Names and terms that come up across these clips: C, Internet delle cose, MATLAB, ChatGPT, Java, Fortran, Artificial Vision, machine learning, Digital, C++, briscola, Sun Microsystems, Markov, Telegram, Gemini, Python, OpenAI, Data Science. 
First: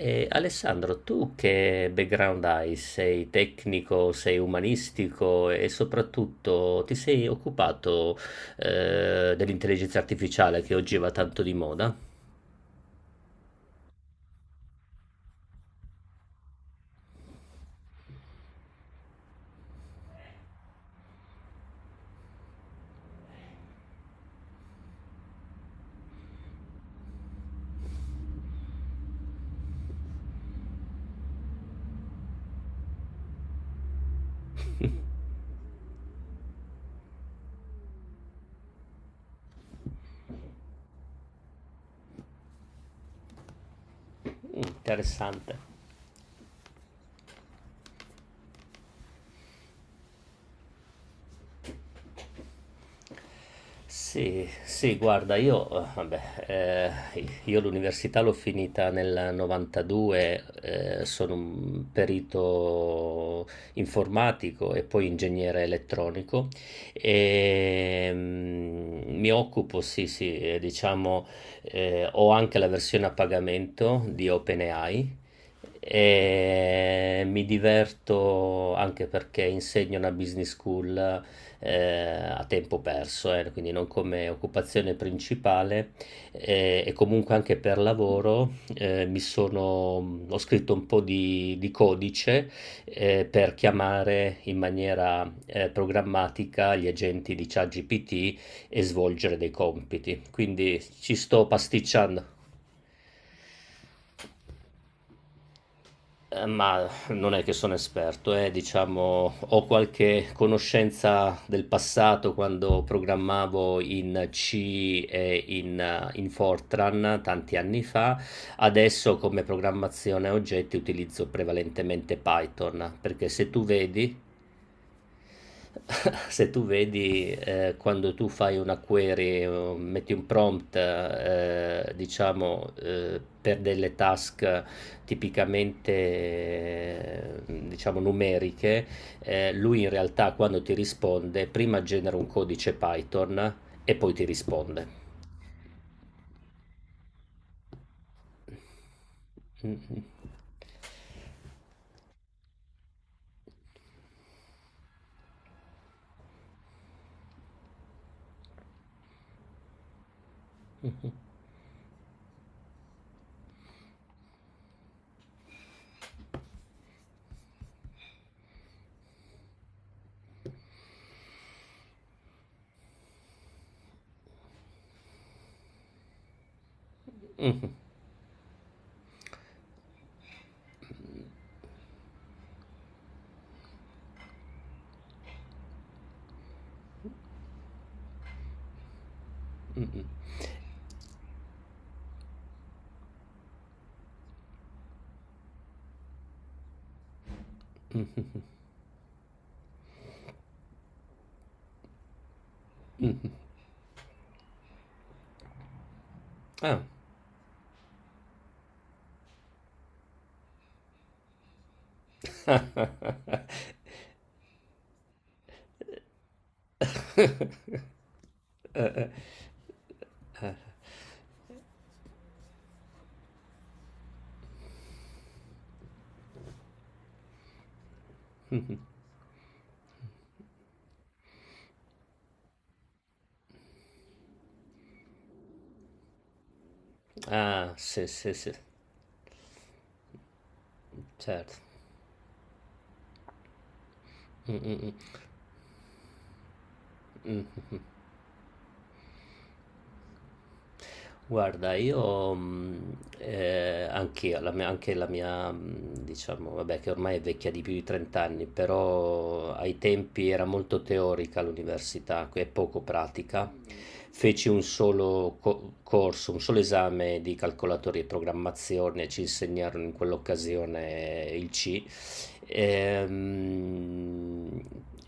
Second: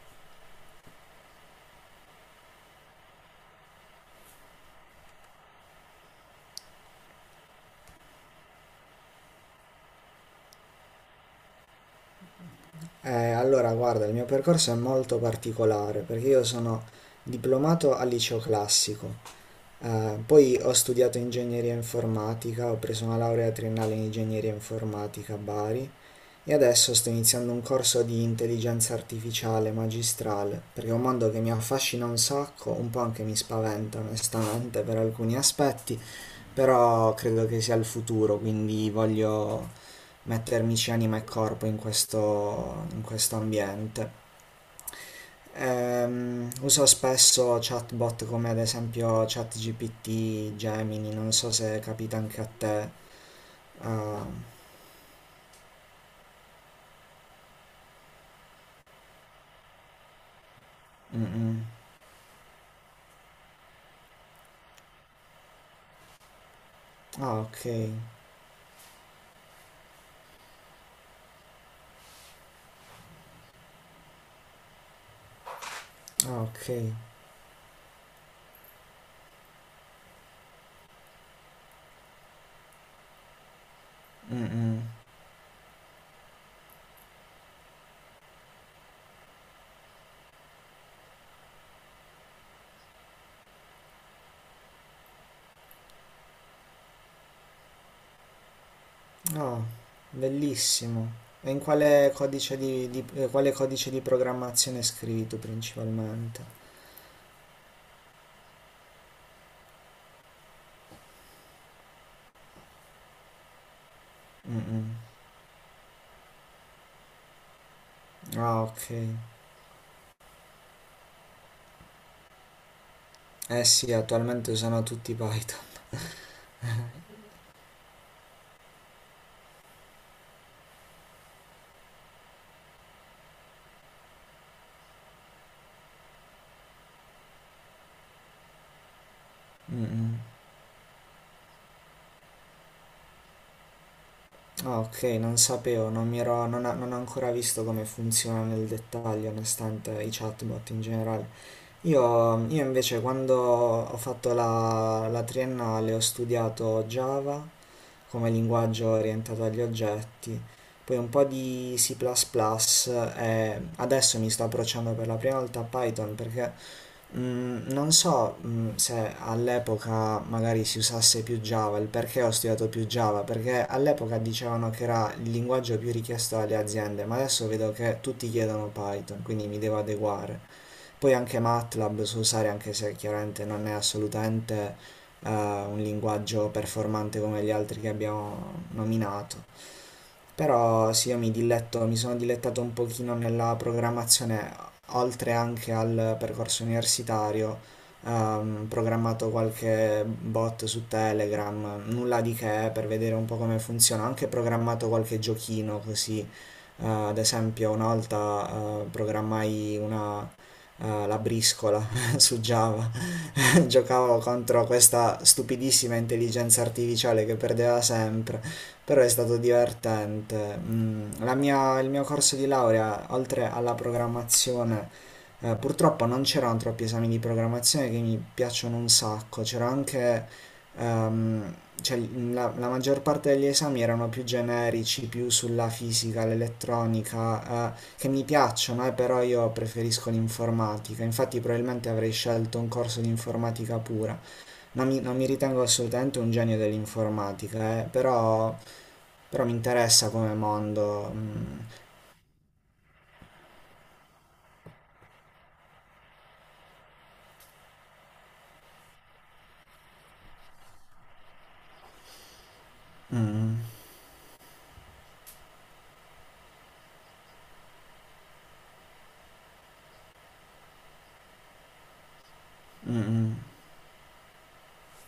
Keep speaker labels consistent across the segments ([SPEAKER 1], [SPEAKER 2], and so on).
[SPEAKER 1] E Alessandro, tu che background hai? Sei tecnico, sei umanistico e soprattutto ti sei occupato dell'intelligenza artificiale che oggi va tanto di moda?
[SPEAKER 2] Allora, guarda, il mio percorso è molto particolare perché io sono diplomato al liceo classico, poi ho studiato ingegneria informatica, ho preso una laurea triennale in ingegneria informatica a Bari e adesso sto iniziando un corso di intelligenza artificiale magistrale perché è un mondo che mi affascina un sacco, un po' anche mi spaventa onestamente per alcuni aspetti, però credo che sia il futuro, quindi voglio mettermici anima e corpo in questo ambiente.
[SPEAKER 1] Mm, interessante.
[SPEAKER 2] Uso spesso chatbot come ad esempio ChatGPT, Gemini, non so se capita anche a te. Ah,
[SPEAKER 1] Sì, sì, guarda, io l'università l'ho finita nel 92,
[SPEAKER 2] mm,
[SPEAKER 1] sono
[SPEAKER 2] mm.
[SPEAKER 1] un perito informatico e poi ingegnere elettronico
[SPEAKER 2] Ah, ok.
[SPEAKER 1] mi occupo, sì, sì, diciamo, ho anche la versione a pagamento di OpenAI.
[SPEAKER 2] Ah, ok.
[SPEAKER 1] E mi diverto anche perché insegno una business school, a tempo perso, quindi non come
[SPEAKER 2] Mm, mm.
[SPEAKER 1] occupazione principale. E comunque anche per lavoro ho scritto un po' di codice per chiamare in maniera programmatica gli agenti di ChatGPT e svolgere dei
[SPEAKER 2] Ah,
[SPEAKER 1] compiti. Quindi ci
[SPEAKER 2] bellissimo.
[SPEAKER 1] sto
[SPEAKER 2] E in quale
[SPEAKER 1] pasticciando.
[SPEAKER 2] quale codice di programmazione scrivi tu principalmente?
[SPEAKER 1] Ma non è che sono esperto, diciamo ho qualche conoscenza del passato quando programmavo in
[SPEAKER 2] Mm, mm.
[SPEAKER 1] C e in Fortran tanti anni fa.
[SPEAKER 2] Ah, ok.
[SPEAKER 1] Adesso come programmazione a oggetti utilizzo prevalentemente Python, perché se tu
[SPEAKER 2] Eh sì,
[SPEAKER 1] vedi
[SPEAKER 2] attualmente usano tutti Python.
[SPEAKER 1] se tu vedi, quando tu fai una query o metti un prompt, diciamo, per delle task tipicamente, diciamo numeriche, lui
[SPEAKER 2] Mm,
[SPEAKER 1] in
[SPEAKER 2] mm.
[SPEAKER 1] realtà quando ti risponde prima genera un codice Python e poi ti
[SPEAKER 2] Ah,
[SPEAKER 1] risponde.
[SPEAKER 2] ok, non sapevo, non mi ero, non, ho non ho ancora visto come funziona nel dettaglio,
[SPEAKER 1] Mh-mh.
[SPEAKER 2] nonostante i chatbot in generale. Io invece quando ho fatto la triennale ho studiato Java come linguaggio orientato agli oggetti, poi un po' di C++ e adesso mi sto approcciando per la prima volta a Python perché non so, se all'epoca magari si usasse più Java, il perché ho studiato più Java, perché all'epoca dicevano che era il linguaggio più richiesto dalle aziende, ma adesso
[SPEAKER 1] Mh-mh,
[SPEAKER 2] vedo che tutti chiedono Python, quindi mi devo adeguare. Poi anche MATLAB so usare, anche se chiaramente non è assolutamente un linguaggio performante come gli altri che abbiamo nominato.
[SPEAKER 1] mh-mh,
[SPEAKER 2] Però sì, io mi diletto, mi sono dilettato un pochino nella programmazione, oltre anche al percorso universitario. Programmato qualche bot su Telegram, nulla di che per vedere un
[SPEAKER 1] mh-mh.
[SPEAKER 2] po' come funziona. Ho anche programmato qualche giochino così.
[SPEAKER 1] Ah.
[SPEAKER 2] Ad esempio, una volta programmai una, la briscola su
[SPEAKER 1] Eh,
[SPEAKER 2] Java. giocavo contro questa stupidissima intelligenza artificiale che perdeva sempre, però è
[SPEAKER 1] eh.
[SPEAKER 2] stato divertente. Il mio corso di laurea, oltre alla programmazione, purtroppo non c'erano troppi esami di programmazione che mi piacciono
[SPEAKER 1] Mh-mh.
[SPEAKER 2] un sacco, c'era anche... ehm, cioè, la maggior parte degli esami erano più generici, più sulla fisica, l'elettronica,
[SPEAKER 1] Ah, sì,
[SPEAKER 2] che mi
[SPEAKER 1] sì, sì,
[SPEAKER 2] piacciono, però io preferisco l'informatica, infatti
[SPEAKER 1] certo.
[SPEAKER 2] probabilmente avrei scelto un corso di informatica pura.
[SPEAKER 1] Mh, mh,
[SPEAKER 2] Non
[SPEAKER 1] mh.
[SPEAKER 2] mi, non mi ritengo assolutamente un genio
[SPEAKER 1] Mh, mh, mh.
[SPEAKER 2] dell'informatica, però mi interessa come mondo. Mm,
[SPEAKER 1] Guarda, io anch'io, anche la mia, diciamo, vabbè, che ormai è vecchia di più di 30 anni, però ai tempi era molto teorica l'università e poco pratica.
[SPEAKER 2] mm,
[SPEAKER 1] Feci un solo corso, un solo esame di calcolatori e programmazione, e ci insegnarono in quell'occasione il C.
[SPEAKER 2] mm,
[SPEAKER 1] Ehm,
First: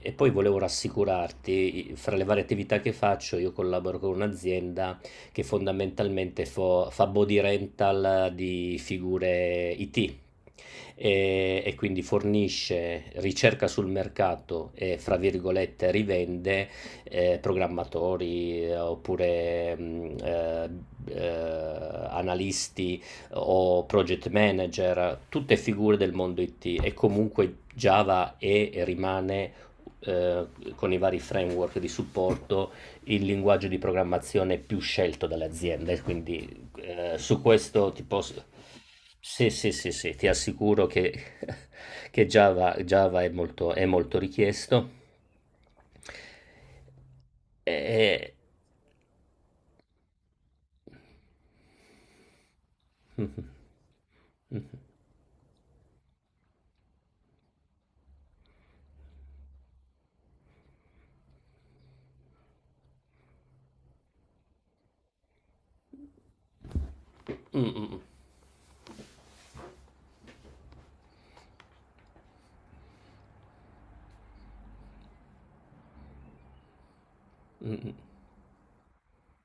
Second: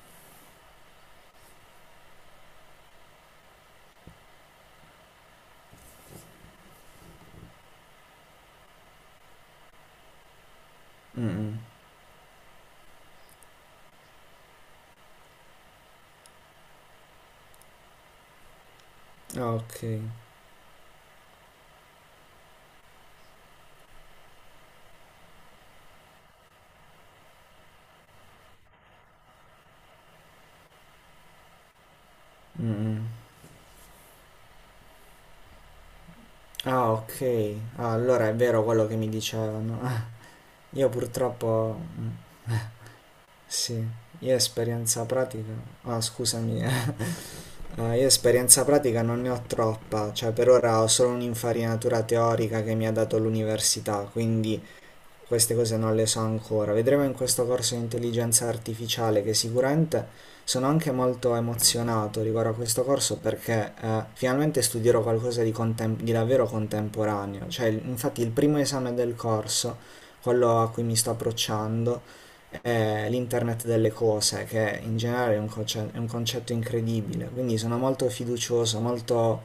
[SPEAKER 1] E poi volevo rassicurarti, fra le varie attività che faccio, io collaboro con un'azienda che fondamentalmente fa body rental di figure IT
[SPEAKER 2] mm, mm. Mm.
[SPEAKER 1] e quindi fornisce ricerca sul mercato e fra virgolette rivende programmatori
[SPEAKER 2] Ah, ok.
[SPEAKER 1] oppure eh, analisti o project manager, tutte figure del mondo IT. E comunque Java è e rimane, eh, con i vari framework di supporto,
[SPEAKER 2] Mm,
[SPEAKER 1] il
[SPEAKER 2] mm.
[SPEAKER 1] linguaggio di programmazione più scelto dalle aziende, quindi
[SPEAKER 2] Ah, ok.
[SPEAKER 1] su questo
[SPEAKER 2] Ah,
[SPEAKER 1] ti
[SPEAKER 2] allora è
[SPEAKER 1] posso...
[SPEAKER 2] vero quello che mi
[SPEAKER 1] Sì, sì,
[SPEAKER 2] dicevano.
[SPEAKER 1] sì, sì, ti assicuro
[SPEAKER 2] Io
[SPEAKER 1] che,
[SPEAKER 2] purtroppo. Mm,
[SPEAKER 1] che Java
[SPEAKER 2] Sì,
[SPEAKER 1] è molto
[SPEAKER 2] io
[SPEAKER 1] richiesto.
[SPEAKER 2] esperienza pratica. Ah, scusami. Ah, io
[SPEAKER 1] E...
[SPEAKER 2] esperienza pratica non ne ho troppa, cioè per ora ho solo un'infarinatura teorica che mi ha dato
[SPEAKER 1] Mhm.
[SPEAKER 2] l'università, quindi queste cose non le so ancora. Vedremo in questo corso di intelligenza artificiale che sicuramente sono anche molto emozionato riguardo a questo corso perché finalmente studierò qualcosa di davvero contemporaneo.
[SPEAKER 1] Mm,
[SPEAKER 2] Cioè,
[SPEAKER 1] mm,
[SPEAKER 2] infatti il primo esame del corso, quello a cui mi sto approcciando, è l'internet delle cose, che in generale è un concetto incredibile. Quindi
[SPEAKER 1] mm.
[SPEAKER 2] sono
[SPEAKER 1] Mm.
[SPEAKER 2] molto fiducioso, molto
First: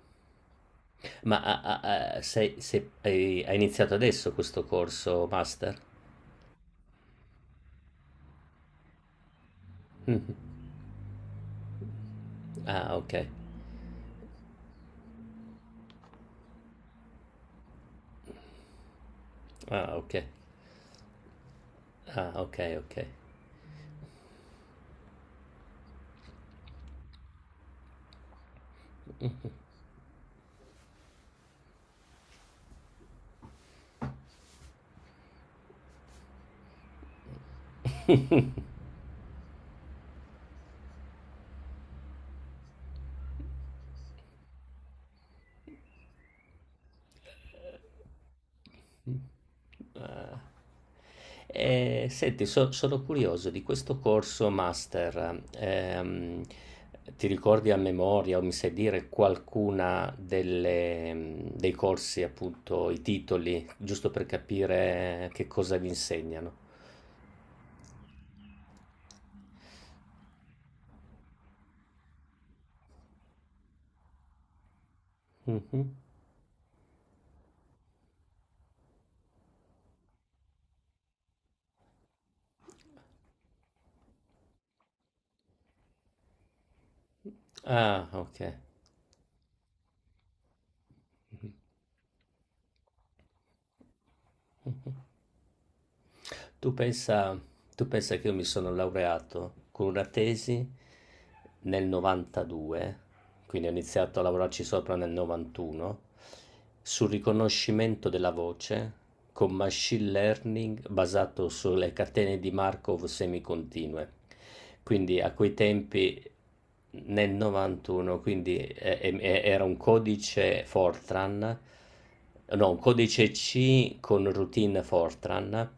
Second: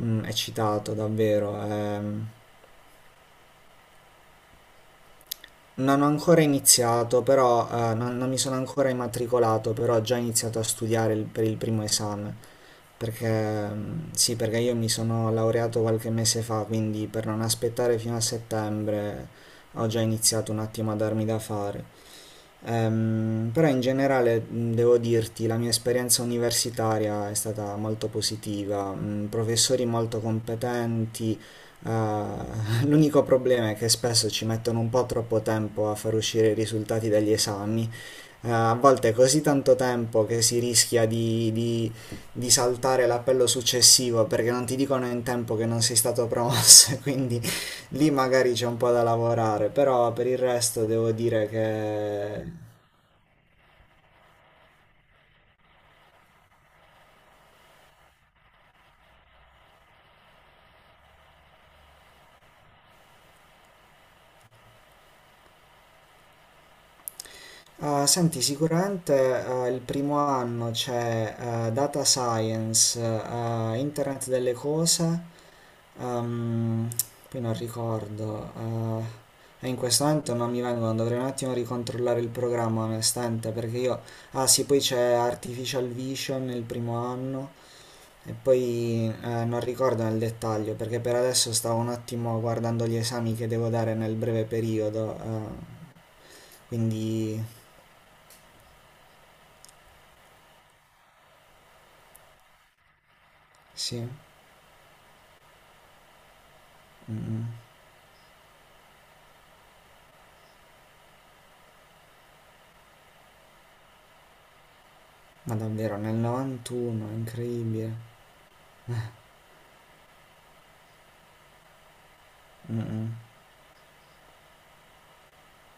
[SPEAKER 2] eccitato
[SPEAKER 1] Ma
[SPEAKER 2] davvero.
[SPEAKER 1] hai, iniziato adesso questo corso master?
[SPEAKER 2] Non ho ancora iniziato, però non, non mi sono ancora immatricolato, però ho già
[SPEAKER 1] Mm.
[SPEAKER 2] iniziato a studiare per il primo esame,
[SPEAKER 1] Ah, ok.
[SPEAKER 2] perché sì, perché io mi sono laureato qualche mese fa, quindi per non aspettare fino a settembre ho
[SPEAKER 1] Ah,
[SPEAKER 2] già
[SPEAKER 1] ok.
[SPEAKER 2] iniziato un attimo a darmi da fare.
[SPEAKER 1] Ah, ok, ok.
[SPEAKER 2] Però in generale devo dirti, la mia esperienza universitaria è stata molto positiva, professori molto competenti, eh, l'unico problema è che spesso ci mettono un po' troppo tempo a far uscire i risultati degli esami, a volte è così tanto tempo che si rischia di saltare l'appello successivo perché non ti dicono in tempo che non sei stato promosso, quindi lì magari c'è un po' da lavorare, però per
[SPEAKER 1] Eh,
[SPEAKER 2] il resto devo dire
[SPEAKER 1] senti,
[SPEAKER 2] che.
[SPEAKER 1] sono curioso di questo corso master. Ti ricordi a memoria o mi sai dire qualcuna dei corsi, appunto, i titoli, giusto per capire che cosa vi insegnano?
[SPEAKER 2] Ah, senti, sicuramente il primo anno c'è Data Science, Internet delle cose,
[SPEAKER 1] Mhm.
[SPEAKER 2] ehm, poi non ricordo, e in questo momento non mi vengono, dovrei un attimo ricontrollare il programma onestamente perché io. Ah sì, poi c'è Artificial Vision il primo anno
[SPEAKER 1] Ah,
[SPEAKER 2] e
[SPEAKER 1] ok.
[SPEAKER 2] poi non ricordo nel dettaglio perché per adesso stavo un attimo guardando gli esami che devo dare nel breve
[SPEAKER 1] Mm-hmm.
[SPEAKER 2] periodo, eh,
[SPEAKER 1] Tu pensa,
[SPEAKER 2] quindi.
[SPEAKER 1] tu pensa che io mi sono laureato con una tesi nel 92, quindi ho
[SPEAKER 2] Sì,
[SPEAKER 1] iniziato a lavorarci sopra nel 91, sul riconoscimento della voce con machine learning basato sulle catene di Markov semicontinue. Quindi a quei
[SPEAKER 2] ma davvero nel
[SPEAKER 1] tempi
[SPEAKER 2] 91,
[SPEAKER 1] nel
[SPEAKER 2] incredibile.
[SPEAKER 1] 91, quindi era un codice Fortran, no, un
[SPEAKER 2] Mh-mh.
[SPEAKER 1] codice C con routine Fortran.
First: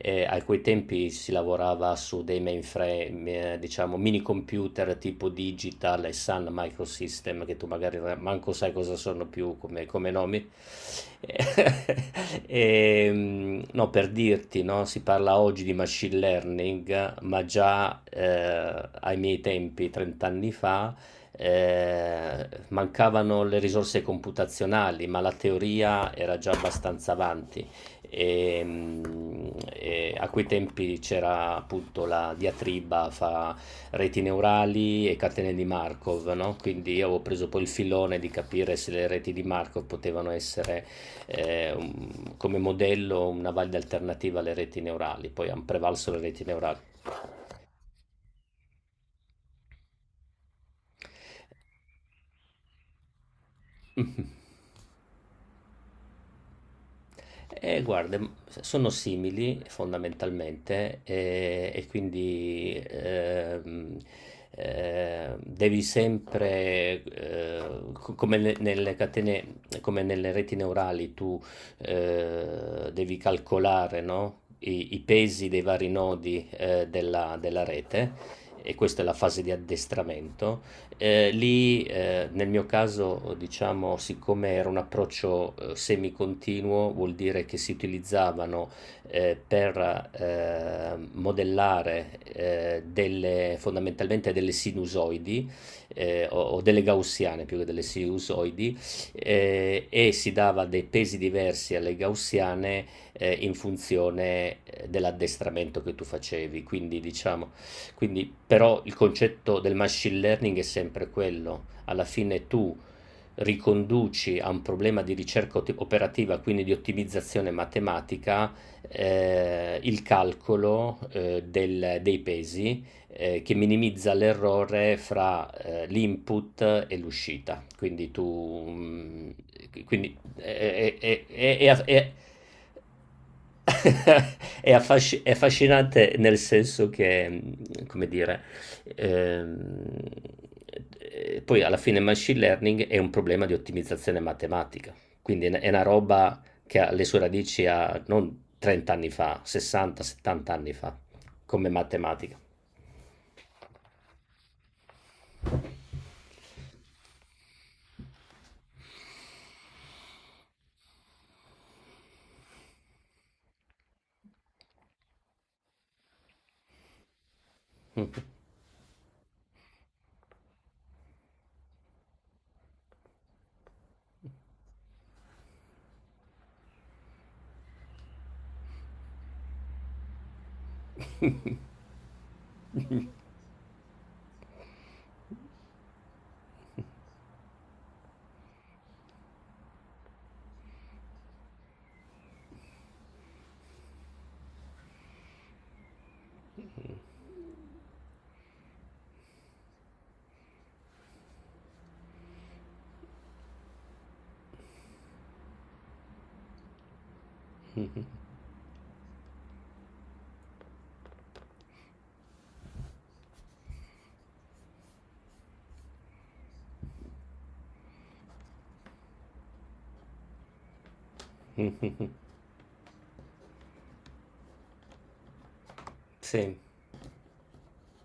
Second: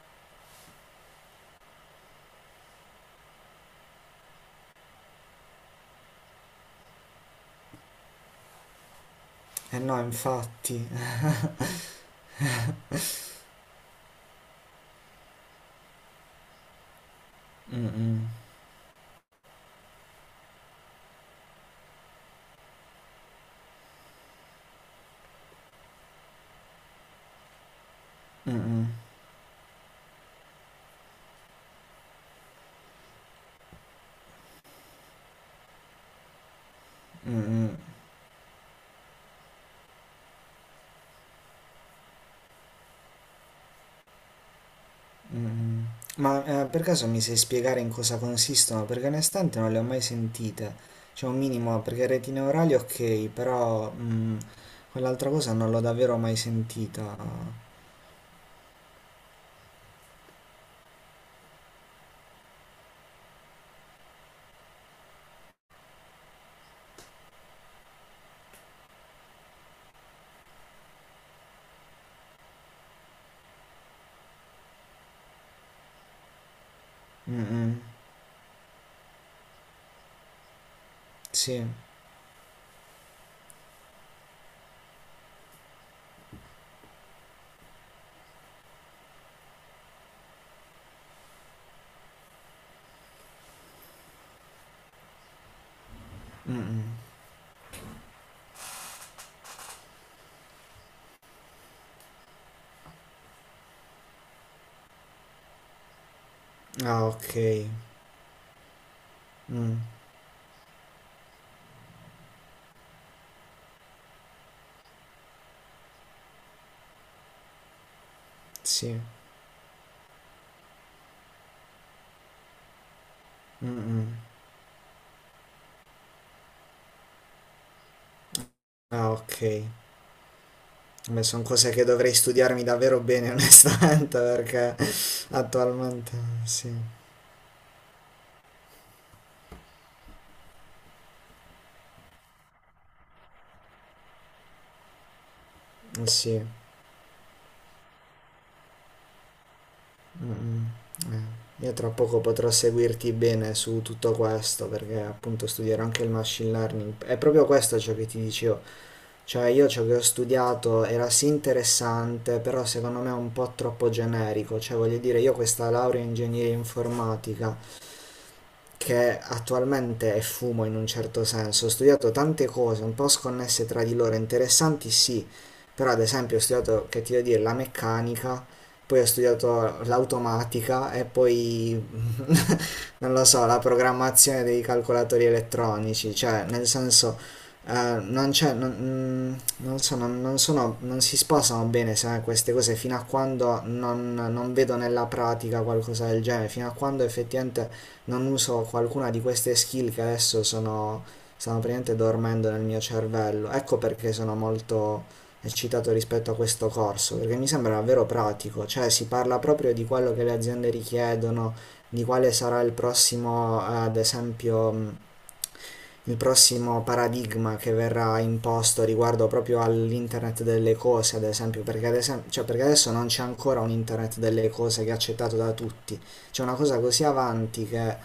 [SPEAKER 1] A quei tempi si lavorava su dei mainframe, diciamo mini computer tipo Digital e Sun Microsystem, che tu magari manco sai cosa sono più
[SPEAKER 2] Eh
[SPEAKER 1] come,
[SPEAKER 2] no,
[SPEAKER 1] come nomi.
[SPEAKER 2] infatti.
[SPEAKER 1] No, per dirti, no, si parla oggi di machine learning, ma già
[SPEAKER 2] Mh-mh.
[SPEAKER 1] ai miei tempi, 30 anni fa, mancavano le risorse computazionali, ma la teoria era già abbastanza avanti e,
[SPEAKER 2] Mh-mh.
[SPEAKER 1] mh, e a quei tempi c'era appunto la diatriba fra reti neurali e catene di Markov, no? Quindi io avevo preso poi il
[SPEAKER 2] Mh-mh.
[SPEAKER 1] filone di capire se le reti di Markov potevano essere come modello una valida alternativa alle reti neurali. Poi hanno
[SPEAKER 2] Mh-mh.
[SPEAKER 1] prevalso le reti
[SPEAKER 2] Ma,
[SPEAKER 1] neurali.
[SPEAKER 2] per caso mi sai spiegare in cosa consistono? Perché onestamente non le ho mai sentite. Cioè un minimo, perché retine orali ok, però quell'altra cosa non l'ho davvero mai sentita.
[SPEAKER 1] Guarda, sono simili fondamentalmente e quindi devi sempre, nelle catene, come nelle reti neurali, tu devi calcolare, no? I pesi dei vari nodi della
[SPEAKER 2] Mh-mh.
[SPEAKER 1] rete e questa è la fase di addestramento.
[SPEAKER 2] Sì.
[SPEAKER 1] Lì, nel mio caso, diciamo, siccome era un approccio semicontinuo, vuol dire che si utilizzavano per modellare fondamentalmente delle sinusoidi o delle
[SPEAKER 2] Mh-mh.
[SPEAKER 1] gaussiane più che delle sinusoidi, e si dava dei pesi diversi alle gaussiane in funzione dell'addestramento che tu facevi. Quindi,
[SPEAKER 2] Ah, ok.
[SPEAKER 1] diciamo, però, il concetto del
[SPEAKER 2] Mh.
[SPEAKER 1] machine learning è sempre quello. Alla fine tu riconduci a un problema di ricerca operativa, quindi di ottimizzazione matematica,
[SPEAKER 2] Sì.
[SPEAKER 1] il calcolo dei pesi che
[SPEAKER 2] Mh-mh.
[SPEAKER 1] minimizza l'errore fra l'input e l'uscita. Quindi tu,
[SPEAKER 2] Ah,
[SPEAKER 1] mm,
[SPEAKER 2] ok.
[SPEAKER 1] quindi
[SPEAKER 2] Beh, sono cose che
[SPEAKER 1] è-
[SPEAKER 2] dovrei studiarmi davvero bene, onestamente, perché
[SPEAKER 1] È
[SPEAKER 2] attualmente
[SPEAKER 1] affascinante nel
[SPEAKER 2] sì,
[SPEAKER 1] senso che, come dire, ehm, poi alla fine machine learning è un problema di ottimizzazione matematica, quindi è una
[SPEAKER 2] sì,
[SPEAKER 1] roba che ha le sue radici a non 30 anni fa, 60,
[SPEAKER 2] mm,
[SPEAKER 1] 70 anni fa, come
[SPEAKER 2] Io tra poco
[SPEAKER 1] matematica.
[SPEAKER 2] potrò seguirti bene su tutto questo, perché appunto studierò anche il machine learning. È proprio questo ciò che ti dicevo, cioè io ciò che ho studiato era sì interessante, però secondo me è un po' troppo generico, cioè voglio dire, io questa laurea in ingegneria informatica
[SPEAKER 1] Mh.
[SPEAKER 2] che attualmente è fumo in un certo senso. Ho studiato tante cose un po' sconnesse tra di loro, interessanti sì, però ad esempio ho studiato, che ti devo dire, la meccanica, poi ho studiato l'automatica e poi non lo so, la programmazione dei calcolatori elettronici, cioè nel senso non c'è, non, non so, non, non sono, non si sposano bene queste cose fino a quando non, non vedo nella pratica qualcosa del genere, fino a quando effettivamente non uso qualcuna di queste skill che adesso sono, stanno praticamente dormendo nel mio cervello. Ecco perché sono molto eccitato rispetto a questo corso, perché mi sembra davvero pratico, cioè si parla proprio di quello che le aziende richiedono, di quale sarà il prossimo, ad esempio, il prossimo paradigma che verrà imposto riguardo proprio all'internet delle cose, ad esempio, perché, cioè, perché adesso non c'è ancora un internet delle cose che è accettato da tutti, c'è una
[SPEAKER 1] Sì.
[SPEAKER 2] cosa così avanti che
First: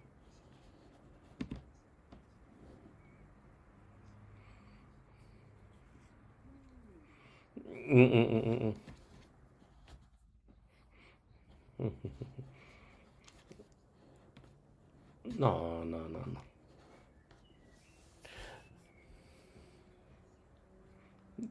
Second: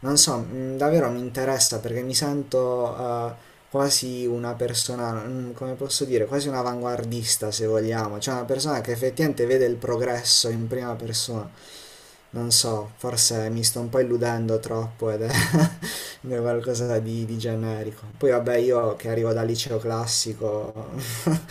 [SPEAKER 2] non so, davvero mi interessa perché mi sento quasi una persona, come posso dire, quasi un avanguardista se
[SPEAKER 1] Mh,
[SPEAKER 2] vogliamo,
[SPEAKER 1] mh,
[SPEAKER 2] cioè
[SPEAKER 1] mh,
[SPEAKER 2] una
[SPEAKER 1] mh, mh.
[SPEAKER 2] persona che effettivamente vede il progresso in prima persona.
[SPEAKER 1] Mh, mh, mh.
[SPEAKER 2] Non so, forse mi sto un po' illudendo troppo ed è
[SPEAKER 1] No, no, no, no.
[SPEAKER 2] qualcosa di generico. Poi vabbè, io che arrivo dal liceo classico,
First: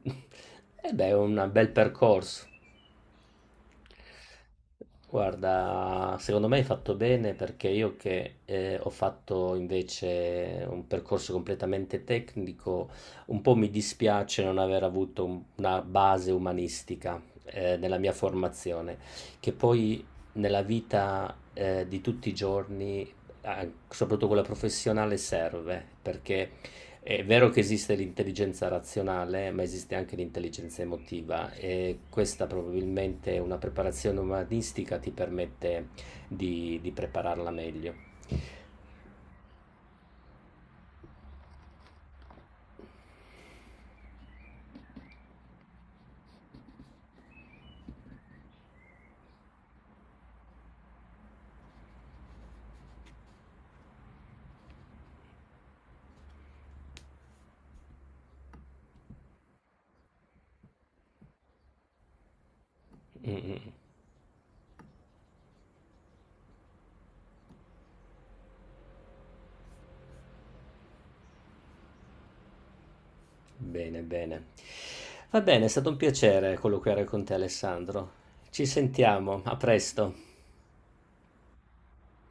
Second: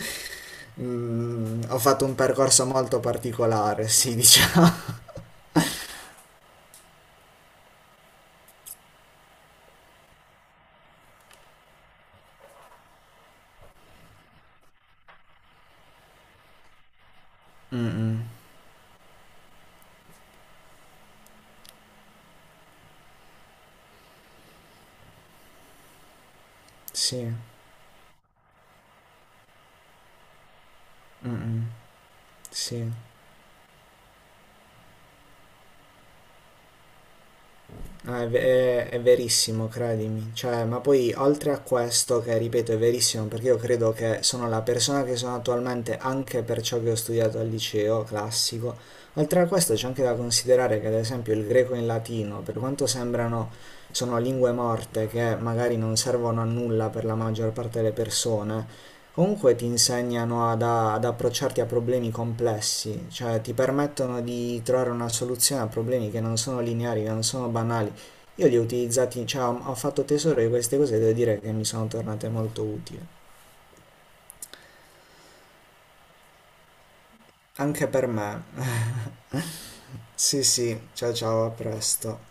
[SPEAKER 1] Eh beh, è un bel
[SPEAKER 2] ho fatto un
[SPEAKER 1] percorso.
[SPEAKER 2] percorso molto particolare, sì, diciamo.
[SPEAKER 1] Guarda, secondo me hai fatto bene perché io che ho fatto invece un percorso completamente tecnico, un po' mi dispiace non aver avuto una base umanistica nella mia
[SPEAKER 2] Mm-mm.
[SPEAKER 1] formazione, che poi nella vita di tutti i giorni, soprattutto quella professionale, serve perché è
[SPEAKER 2] Sì,
[SPEAKER 1] vero che esiste l'intelligenza razionale, ma esiste anche l'intelligenza emotiva
[SPEAKER 2] mm-mm,
[SPEAKER 1] e questa
[SPEAKER 2] sì.
[SPEAKER 1] probabilmente una preparazione umanistica ti permette di prepararla meglio.
[SPEAKER 2] Ah, è verissimo, credimi. Cioè, ma poi oltre a questo, che ripeto è verissimo, perché io credo che sono la persona che sono attualmente anche per ciò che ho studiato al liceo classico, oltre a questo c'è anche da considerare che ad esempio il greco e il latino, per quanto sembrano, sono lingue morte che magari non servono a nulla per la maggior parte delle persone, comunque ti insegnano ad approcciarti a problemi complessi,
[SPEAKER 1] Mm,
[SPEAKER 2] cioè ti
[SPEAKER 1] mm.
[SPEAKER 2] permettono di trovare una soluzione a problemi che non sono lineari, che non sono banali. Io li ho utilizzati, cioè ho fatto tesoro di queste cose e devo dire che mi sono tornate molto utili.
[SPEAKER 1] Bene, bene. Va bene, è stato un piacere colloquiare con te,
[SPEAKER 2] Anche per
[SPEAKER 1] Alessandro. Ci
[SPEAKER 2] me.
[SPEAKER 1] sentiamo, a presto.
[SPEAKER 2] Sì, sì, ciao ciao, a presto.